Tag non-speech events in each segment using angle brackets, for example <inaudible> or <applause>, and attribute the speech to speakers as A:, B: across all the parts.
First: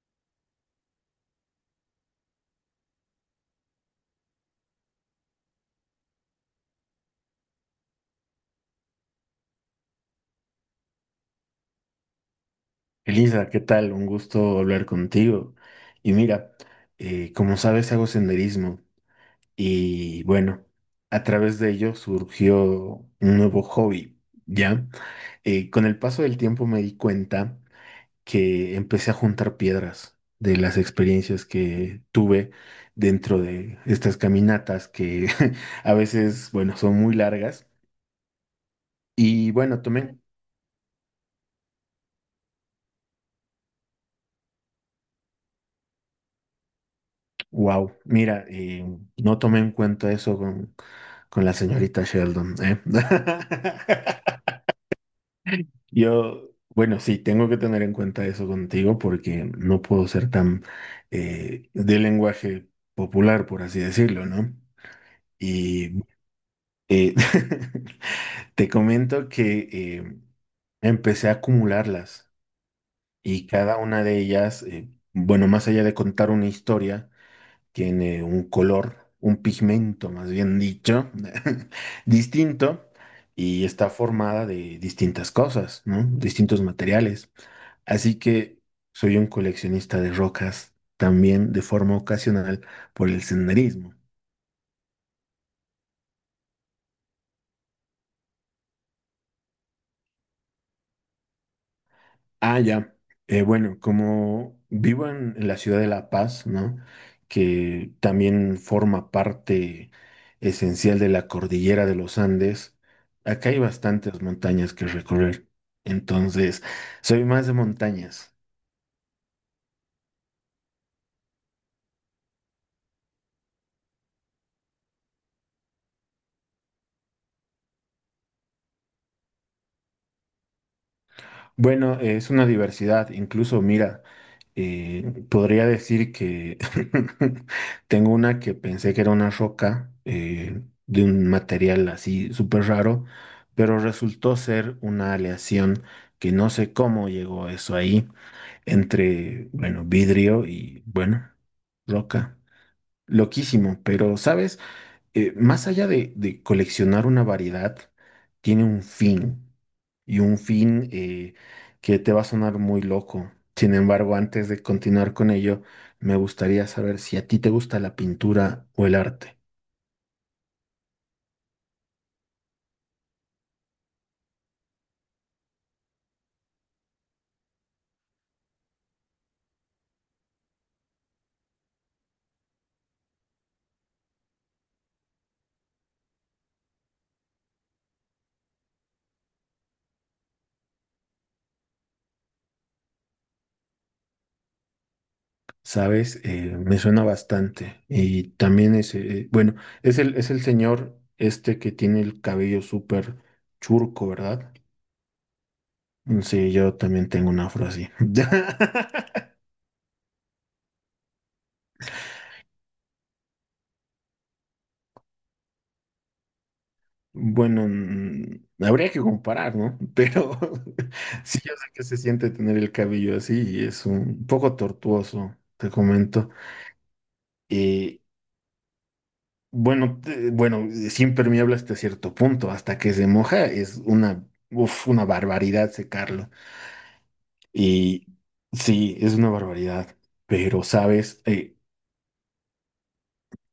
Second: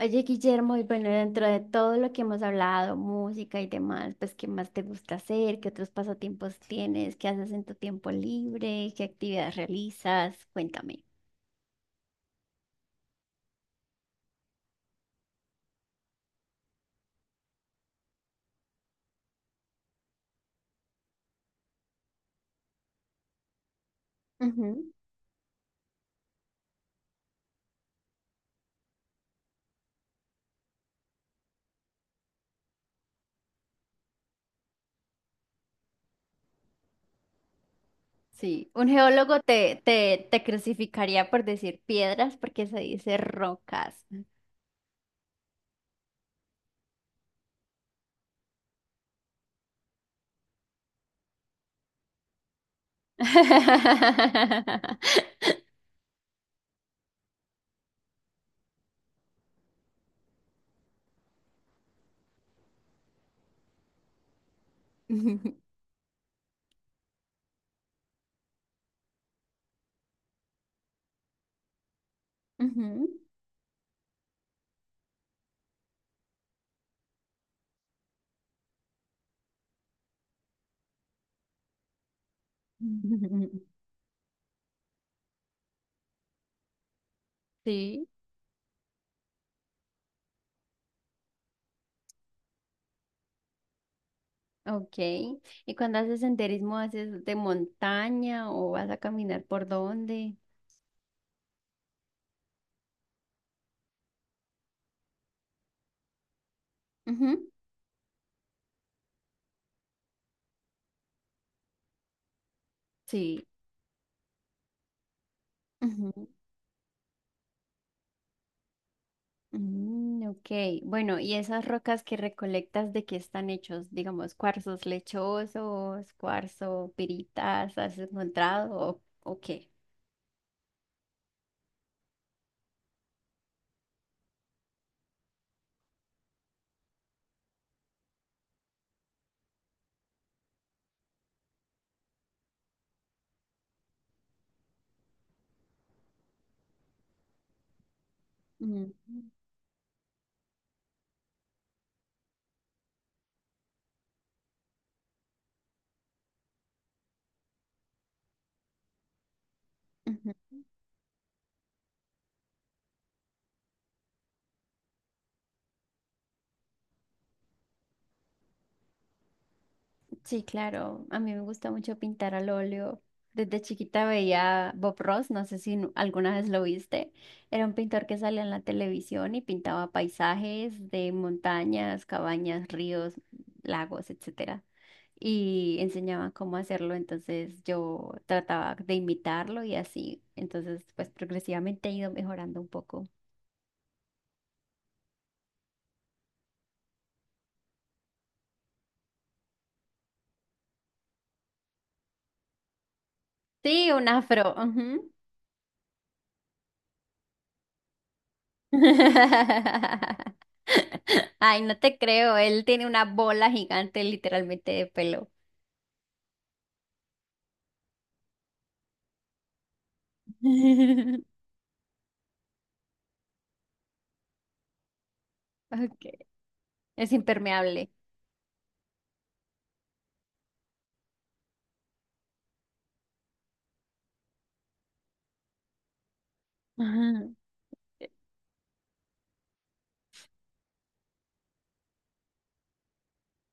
A: Oye, Guillermo, y bueno, dentro de todo lo que hemos hablado, música y demás, pues, ¿qué más te gusta hacer? ¿Qué otros pasatiempos tienes? ¿Qué haces en tu tiempo libre? ¿Qué actividades realizas? Cuéntame.
B: Elisa, ¿qué tal? Un gusto hablar contigo. Y mira, como sabes, hago senderismo y bueno, a través de ello surgió un nuevo hobby, ¿ya?
A: Ujú.
B: Con el paso del tiempo me di cuenta que empecé a juntar piedras de las experiencias que tuve dentro de estas caminatas que <laughs> a veces, bueno, son muy largas.
A: Sí, un geólogo
B: Y
A: te,
B: bueno, tomé en
A: te, te crucificaría por decir piedras porque se dice rocas.
B: Wow, mira, y no tomé en cuenta eso con la señorita Sheldon, ¿eh? <laughs>
A: <laughs>
B: Yo, bueno, sí, tengo que tener en cuenta eso contigo porque no puedo ser tan de lenguaje popular, por así decirlo, ¿no?
A: Ujú.
B: Y eh, <laughs> te comento que empecé a acumularlas y cada una de ellas, bueno, más allá de contar una historia, tiene un color, un pigmento más bien dicho, <laughs> distinto
A: Ujú.
B: y está formada de distintas cosas, ¿no? Distintos materiales.
A: Sí.
B: Así que soy un coleccionista de rocas también de forma ocasional por el senderismo.
A: Ok. ¿Y cuando haces senderismo, haces de montaña o vas a caminar por dónde?
B: Ah, ya. Bueno, como vivo en la ciudad de La Paz, ¿no?
A: Ujú.
B: Que también forma parte esencial de la cordillera de los Andes,
A: Sí.
B: acá hay bastantes montañas que recorrer.
A: Ujú.
B: Entonces, soy más de montañas.
A: Mm, ok, bueno, ¿y esas rocas que recolectas de qué están hechos? Digamos, cuarzos lechosos, cuarzo, piritas, ¿has encontrado o qué?
B: Bueno, es una diversidad. Incluso, mira, podría decir que <laughs> tengo una que pensé que era una roca de un material así súper raro, pero resultó ser una aleación que no sé cómo llegó eso ahí
A: Mm,
B: entre, bueno, vidrio y, bueno, roca. Loquísimo, pero ¿sabes? Más allá de coleccionar una variedad, tiene un fin. Y
A: ujú.
B: un fin que te va a sonar muy loco. Sin embargo, antes de continuar con ello, me gustaría saber si a ti te gusta la pintura o el arte.
A: Sí, claro, a mí me gusta mucho pintar al óleo. Desde chiquita veía Bob Ross, no sé si alguna vez lo viste. Era un pintor que salía en la televisión y pintaba paisajes de montañas, cabañas, ríos, lagos, etcétera. Y enseñaban cómo hacerlo, entonces yo trataba de imitarlo y así, entonces pues progresivamente he ido mejorando un poco.
B: ¿Sabes? Me suena bastante. Y también es, bueno, es es el señor este que tiene el cabello súper
A: Sí, un
B: churco, ¿verdad?
A: afro. Ujú.
B: Mm, sí, yo también tengo un afro así. <laughs>
A: <laughs> Ay, no te creo, él tiene una bola gigante literalmente de pelo.
B: Bueno, mm, habría que comparar, ¿no? Pero <laughs>
A: <laughs>
B: sí, yo sé que se siente tener el cabello así y es un poco tortuoso, te
A: Okay.
B: comento.
A: Es impermeable.
B: Eh, bueno, bueno, es impermeable hasta cierto punto, hasta que se moja es una, uf, una barbaridad secarlo.
A: Ujú,
B: Y sí, es una barbaridad, pero sabes,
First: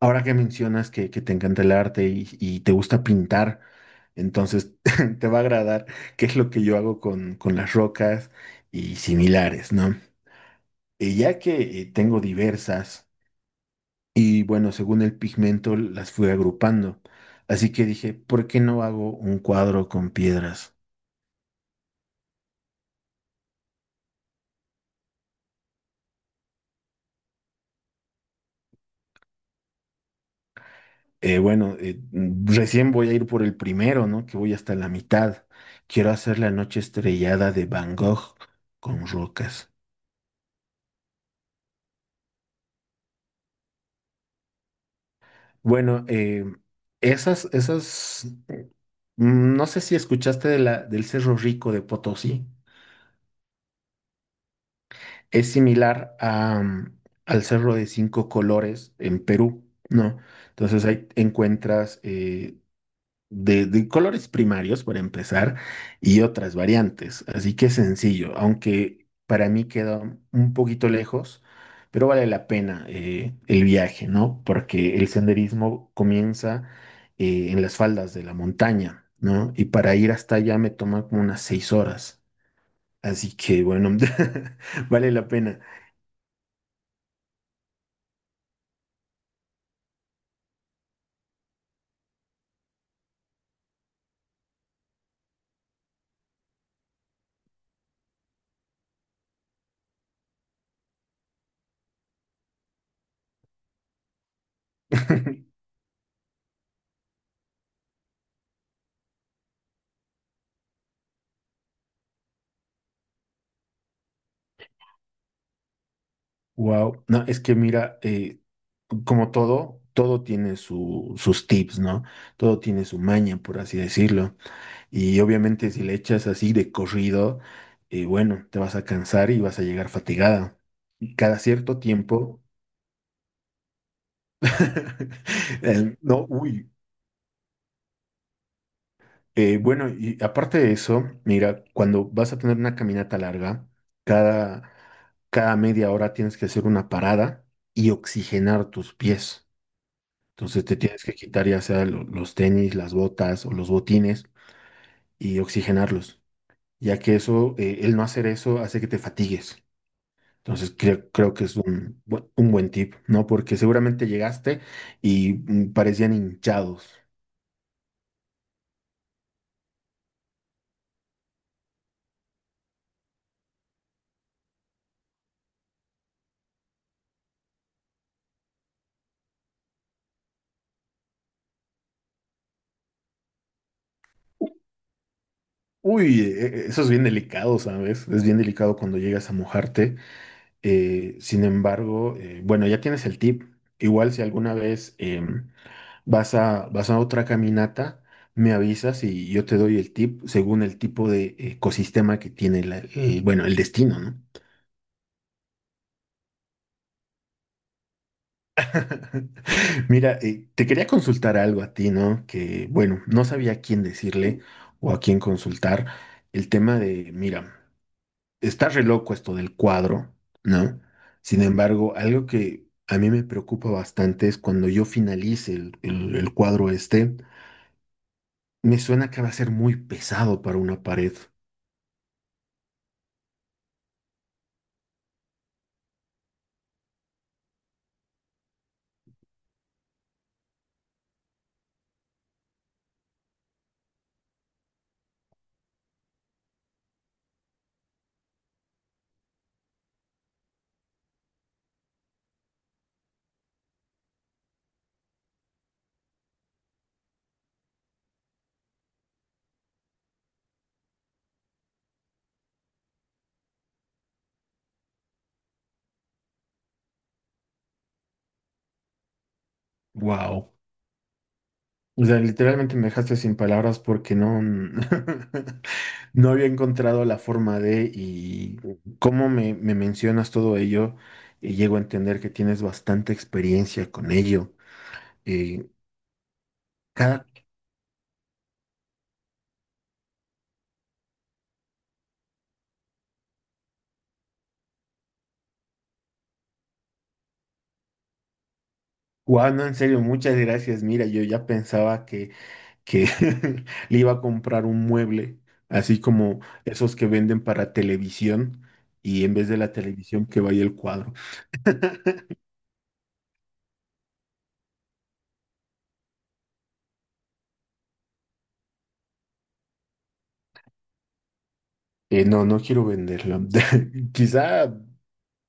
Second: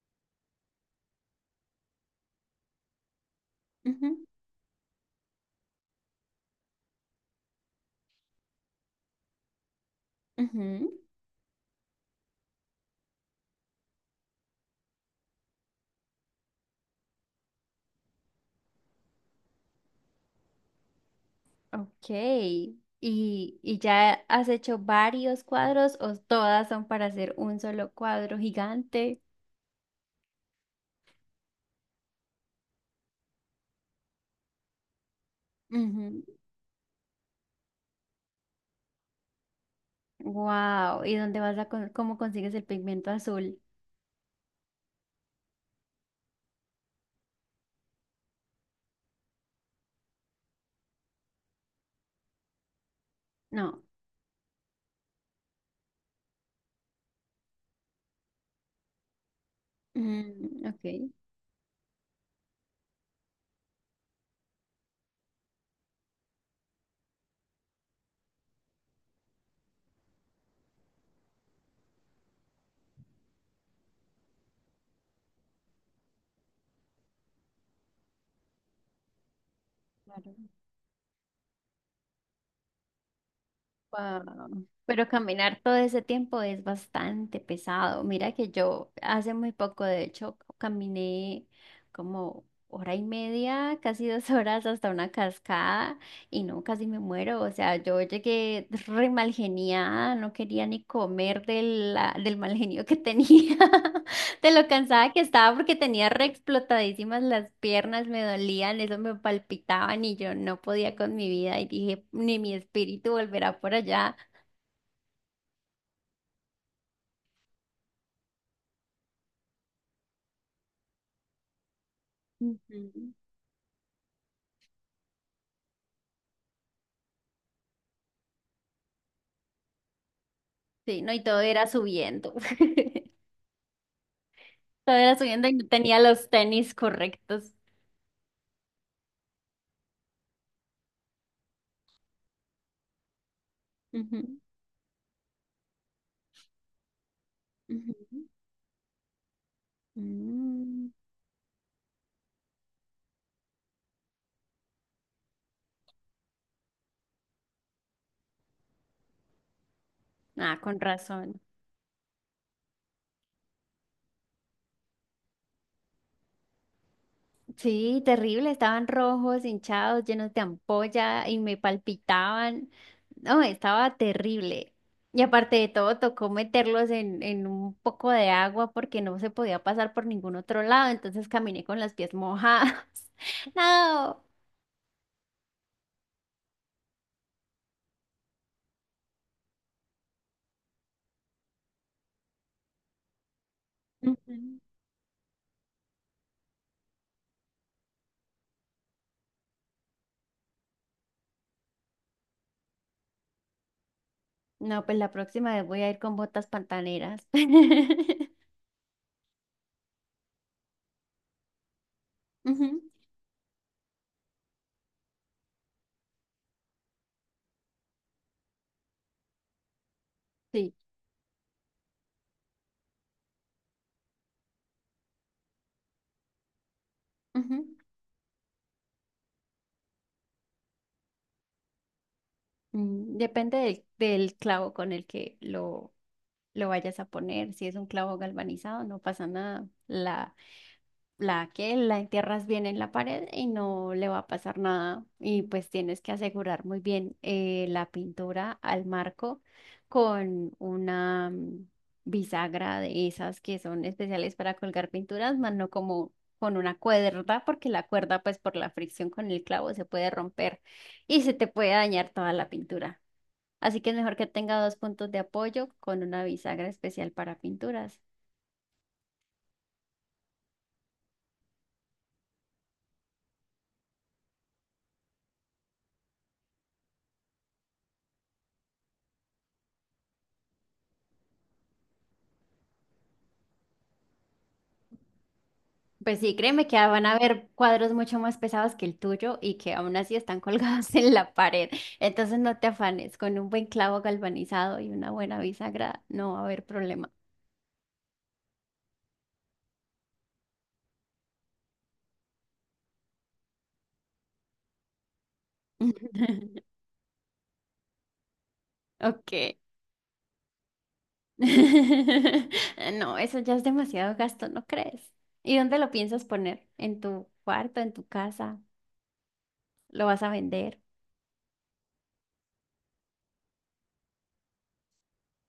B: ahora que mencionas que te encanta el arte y te gusta pintar,
A: ujú,
B: entonces <laughs> te va a agradar qué es lo que yo hago con las rocas y similares, ¿no?
A: ujú.
B: Y ya que tengo diversas y bueno, según el pigmento las fui agrupando. Así que dije, ¿por qué no hago un cuadro con piedras?
A: Ok. Y ya has hecho varios cuadros o todas son para hacer un solo cuadro gigante?
B: Bueno, mm, recién voy a ir por el primero, ¿no? Que voy hasta la mitad. Quiero hacer la noche estrellada de Van Gogh con rocas.
A: Wow. ¿Y dónde vas a cómo consigues el pigmento azul?
B: Bueno, esas, mm, no sé si escuchaste de la, del Cerro Rico de Potosí.
A: No.
B: Es similar a, mm, al Cerro de Cinco Colores en Perú, ¿no?
A: Mm, ok.
B: Entonces ahí encuentras de colores primarios, para empezar, y otras variantes. Así que es sencillo, aunque para mí queda un poquito lejos, pero vale la pena el viaje, ¿no? Porque el senderismo comienza en las faldas de la montaña, ¿no? Y para ir
A: Claro.
B: hasta allá me toma como unas seis horas. Así que bueno,
A: Wow.
B: <laughs>
A: Pero
B: vale la
A: caminar
B: pena.
A: todo ese tiempo es bastante pesado. Mira que yo hace muy poco, de hecho, caminé como hora y media, casi 2 <laughs> horas hasta una cascada y no, casi me muero. O sea, yo llegué re malgeniada, no quería ni comer del mal genio que tenía. <laughs> De lo cansada que estaba
B: <laughs>
A: porque tenía re explotadísimas las piernas, me dolían, eso me palpitaban y yo no podía con mi vida y dije, ni mi espíritu volverá por allá.
B: Wow, no, es que mira, como todo, todo tiene sus tips, ¿no? Todo tiene su
A: Ujú.
B: maña, por así decirlo. Y obviamente si le echas así de corrido, bueno, te vas a cansar y vas a llegar fatigada.
A: Sí, no,
B: Y
A: y
B: cada
A: todo era
B: cierto
A: subiendo.
B: tiempo,
A: <laughs> Todo era subiendo y
B: <laughs>
A: no tenía
B: no,
A: los
B: uy,
A: tenis correctos.
B: bueno, y aparte de eso, mira, cuando vas a tener una caminata larga,
A: Ujú,
B: cada, cada media hora tienes que hacer una parada y
A: ujú.
B: oxigenar tus pies. Entonces te
A: Mm.
B: tienes que quitar ya sea los tenis, las botas o los botines y oxigenarlos, ya que eso, el no hacer eso hace que te fatigues.
A: Ah,
B: Entonces
A: con
B: creo
A: razón.
B: que es un, un buen tip, ¿no? Porque seguramente llegaste y mm, parecían hinchados.
A: Sí, terrible, estaban rojos, hinchados, llenos de ampolla y me palpitaban. No, estaba terrible. Y aparte de todo, tocó meterlos en un poco de agua porque no se podía pasar por ningún otro lado, entonces caminé con las pies mojadas. <laughs> No.
B: Uy, eso es bien delicado, ¿sabes? Es bien delicado cuando llegas a mojarte. Sin embargo, bueno, ya tienes el tip. Igual si alguna
A: Ujú.
B: vez vas a otra caminata, me avisas y yo te doy el tip según el tipo de ecosistema que tiene el, bueno, el destino, ¿no?
A: No, pues la próxima vez voy a ir con botas pantaneras. <laughs>
B: <laughs> Mira, te quería consultar algo a ti, ¿no? Que,
A: Ujú.
B: bueno, no sabía a quién decirle o a quién consultar. El tema de, mira, está re loco esto del cuadro,
A: Sí.
B: ¿no? Sin embargo, algo que a mí me preocupa bastante es cuando yo finalice el cuadro este,
A: Ujú.
B: me suena que va a ser muy pesado para una pared.
A: Mm, depende del clavo con el que lo vayas a poner. Si es un clavo galvanizado, no pasa nada. La que la entierras bien en la pared y no le va a pasar nada. Y pues tienes que asegurar muy bien la pintura al marco con una bisagra de esas que son especiales para colgar pinturas, más no como con una cuerda, porque la cuerda, pues por la fricción con el clavo, se puede romper y se te puede dañar toda la pintura. Así que es mejor que tenga dos puntos de apoyo con una bisagra especial para pinturas.
B: Wow. O sea, literalmente me dejaste sin palabras porque no, <laughs> no había encontrado la forma de y cómo me mencionas todo ello y llego a entender que tienes bastante experiencia con ello. Eh,
A: Pues sí, créeme que van a
B: cada,
A: haber cuadros mucho más pesados que el tuyo y que aún así están colgados <laughs> en la pared. Entonces no te afanes, con un buen clavo galvanizado y una buena bisagra no va a haber problema.
B: wow, no, en serio, muchas gracias. Mira, yo ya pensaba que <laughs> le iba a comprar un mueble, así como
A: <laughs>
B: esos que venden para televisión y en vez
A: Ok.
B: de la televisión que vaya el cuadro.
A: <laughs> No, eso ya es demasiado gasto, ¿no crees? ¿Y dónde lo piensas poner? ¿En tu cuarto, en tu casa? ¿Lo vas a vender?
B: No, no quiero venderlo. <laughs> Quizá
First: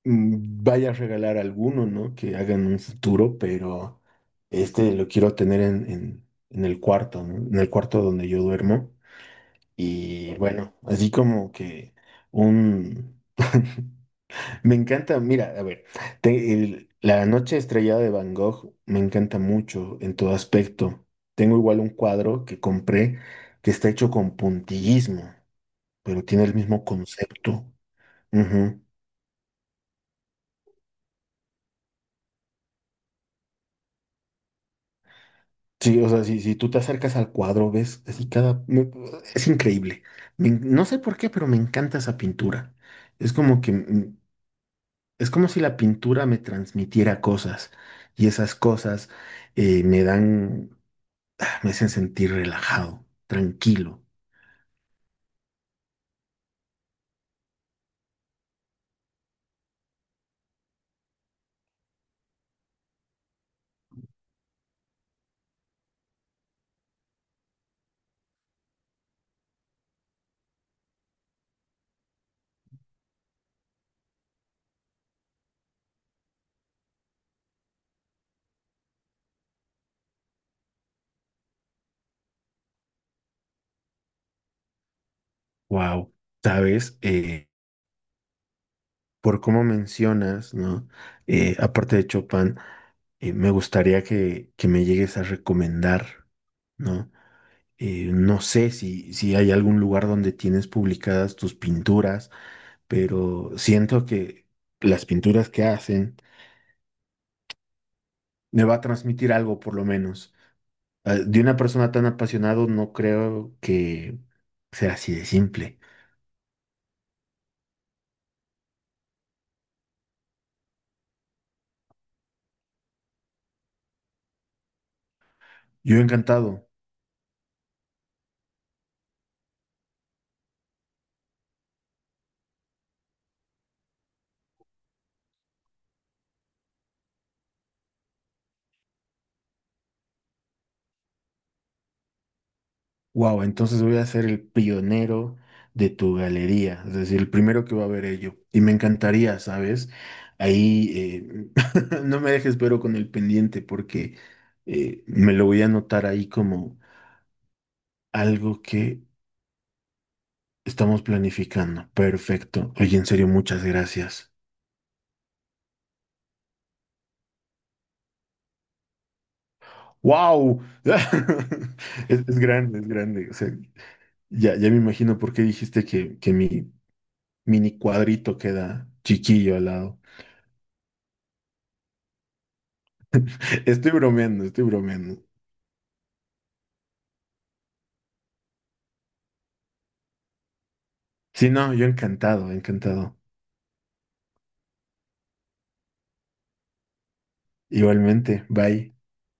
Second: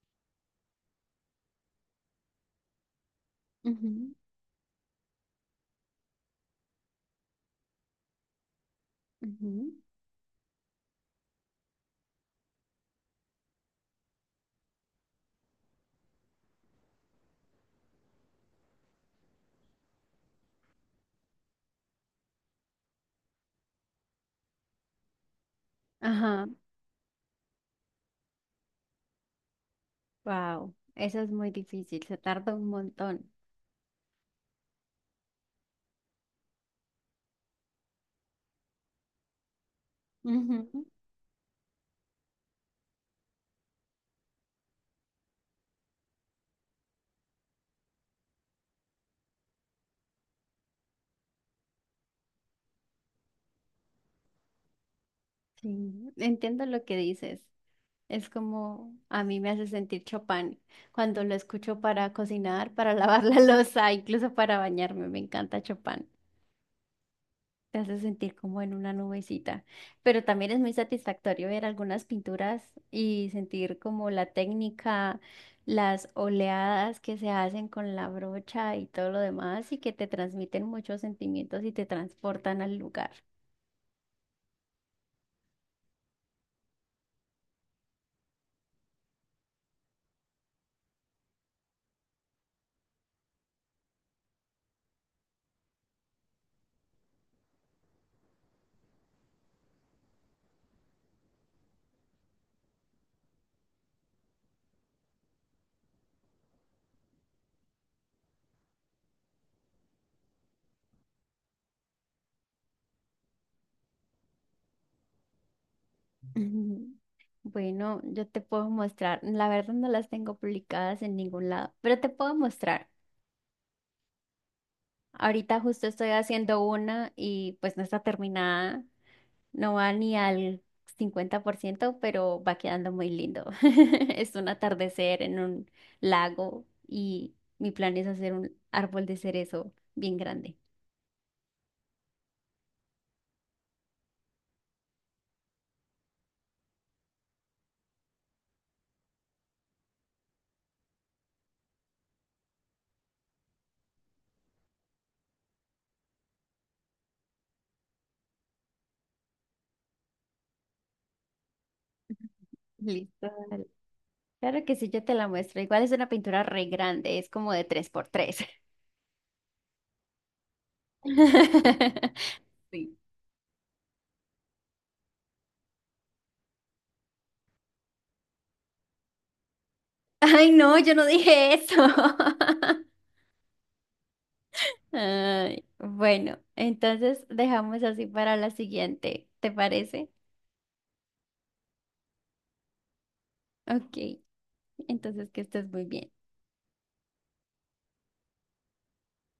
B: mm, vaya a regalar alguno, ¿no? Que hagan un futuro, pero
A: Ujú,
B: este lo quiero tener en el cuarto, ¿no? En el cuarto donde yo duermo.
A: ujú.
B: Y bueno, así como que un... <laughs> Me encanta, mira, a ver, la noche estrellada de Van Gogh me encanta mucho en todo aspecto. Tengo igual un cuadro que compré que está hecho con puntillismo, pero tiene
A: Ajá.
B: el mismo concepto.
A: Wow, eso es muy difícil, se tarda un montón.
B: Sí, o sea, si tú te acercas al cuadro, ves, así cada... es increíble. No
A: Ujú.
B: sé por qué, pero me encanta esa pintura. Es como que... mm, es como si la pintura me transmitiera cosas y esas cosas me dan... ah, me hacen sentir relajado, tranquilo.
A: Sí, entiendo lo que dices. Es como a mí me hace sentir Chopin cuando lo escucho para cocinar, para <laughs> lavar la loza, incluso para bañarme. Me encanta Chopin. Te hace sentir como en una nubecita, pero también es muy satisfactorio ver algunas pinturas y sentir como la técnica, las oleadas que se hacen con la brocha y todo lo demás y que te transmiten muchos sentimientos y te transportan al lugar.
B: Wow. ¿Sabes? Por cómo mencionas, ¿no? Aparte de Chopin, me gustaría que me llegues a recomendar, ¿no? No sé si hay algún lugar donde tienes publicadas tus pinturas, pero siento que las pinturas que hacen me va a transmitir algo, por lo menos. Ah, de una persona tan apasionado, no creo que sea así de simple.
A: Ujú. <laughs> Bueno, yo te puedo mostrar, la verdad no las tengo publicadas en ningún lado, pero te puedo mostrar. Ahorita justo
B: Yo
A: estoy haciendo
B: encantado.
A: una y pues no está terminada. No va ni al 50% pero va quedando muy lindo. <laughs> Es un atardecer en un lago y mi plan es hacer un árbol de cerezo bien grande.
B: Wow, entonces voy a ser el pionero de tu galería, es decir, el primero que va a ver ello. Y me encantaría, ¿sabes? Ahí <laughs> no me dejes pero con el pendiente porque me lo voy a anotar ahí como algo que estamos planificando. Perfecto. Oye, en
A: Listo.
B: serio, muchas
A: Claro,
B: gracias.
A: claro que sí, yo te la muestro. Igual es una pintura re grande, es como de tres por tres.
B: ¡Wow! <laughs>
A: <laughs>
B: Es grande, es
A: Sí.
B: grande. O sea, ya me imagino por qué dijiste que mi mini cuadrito queda chiquillo al lado.
A: Ay, no, yo no dije eso. <laughs>
B: Estoy bromeando, estoy bromeando.
A: Ay, bueno, entonces dejamos así para la siguiente, ¿te parece?
B: Sí, no, yo encantado, encantado.
A: Ok, entonces que estés muy bien.
B: Igualmente, bye.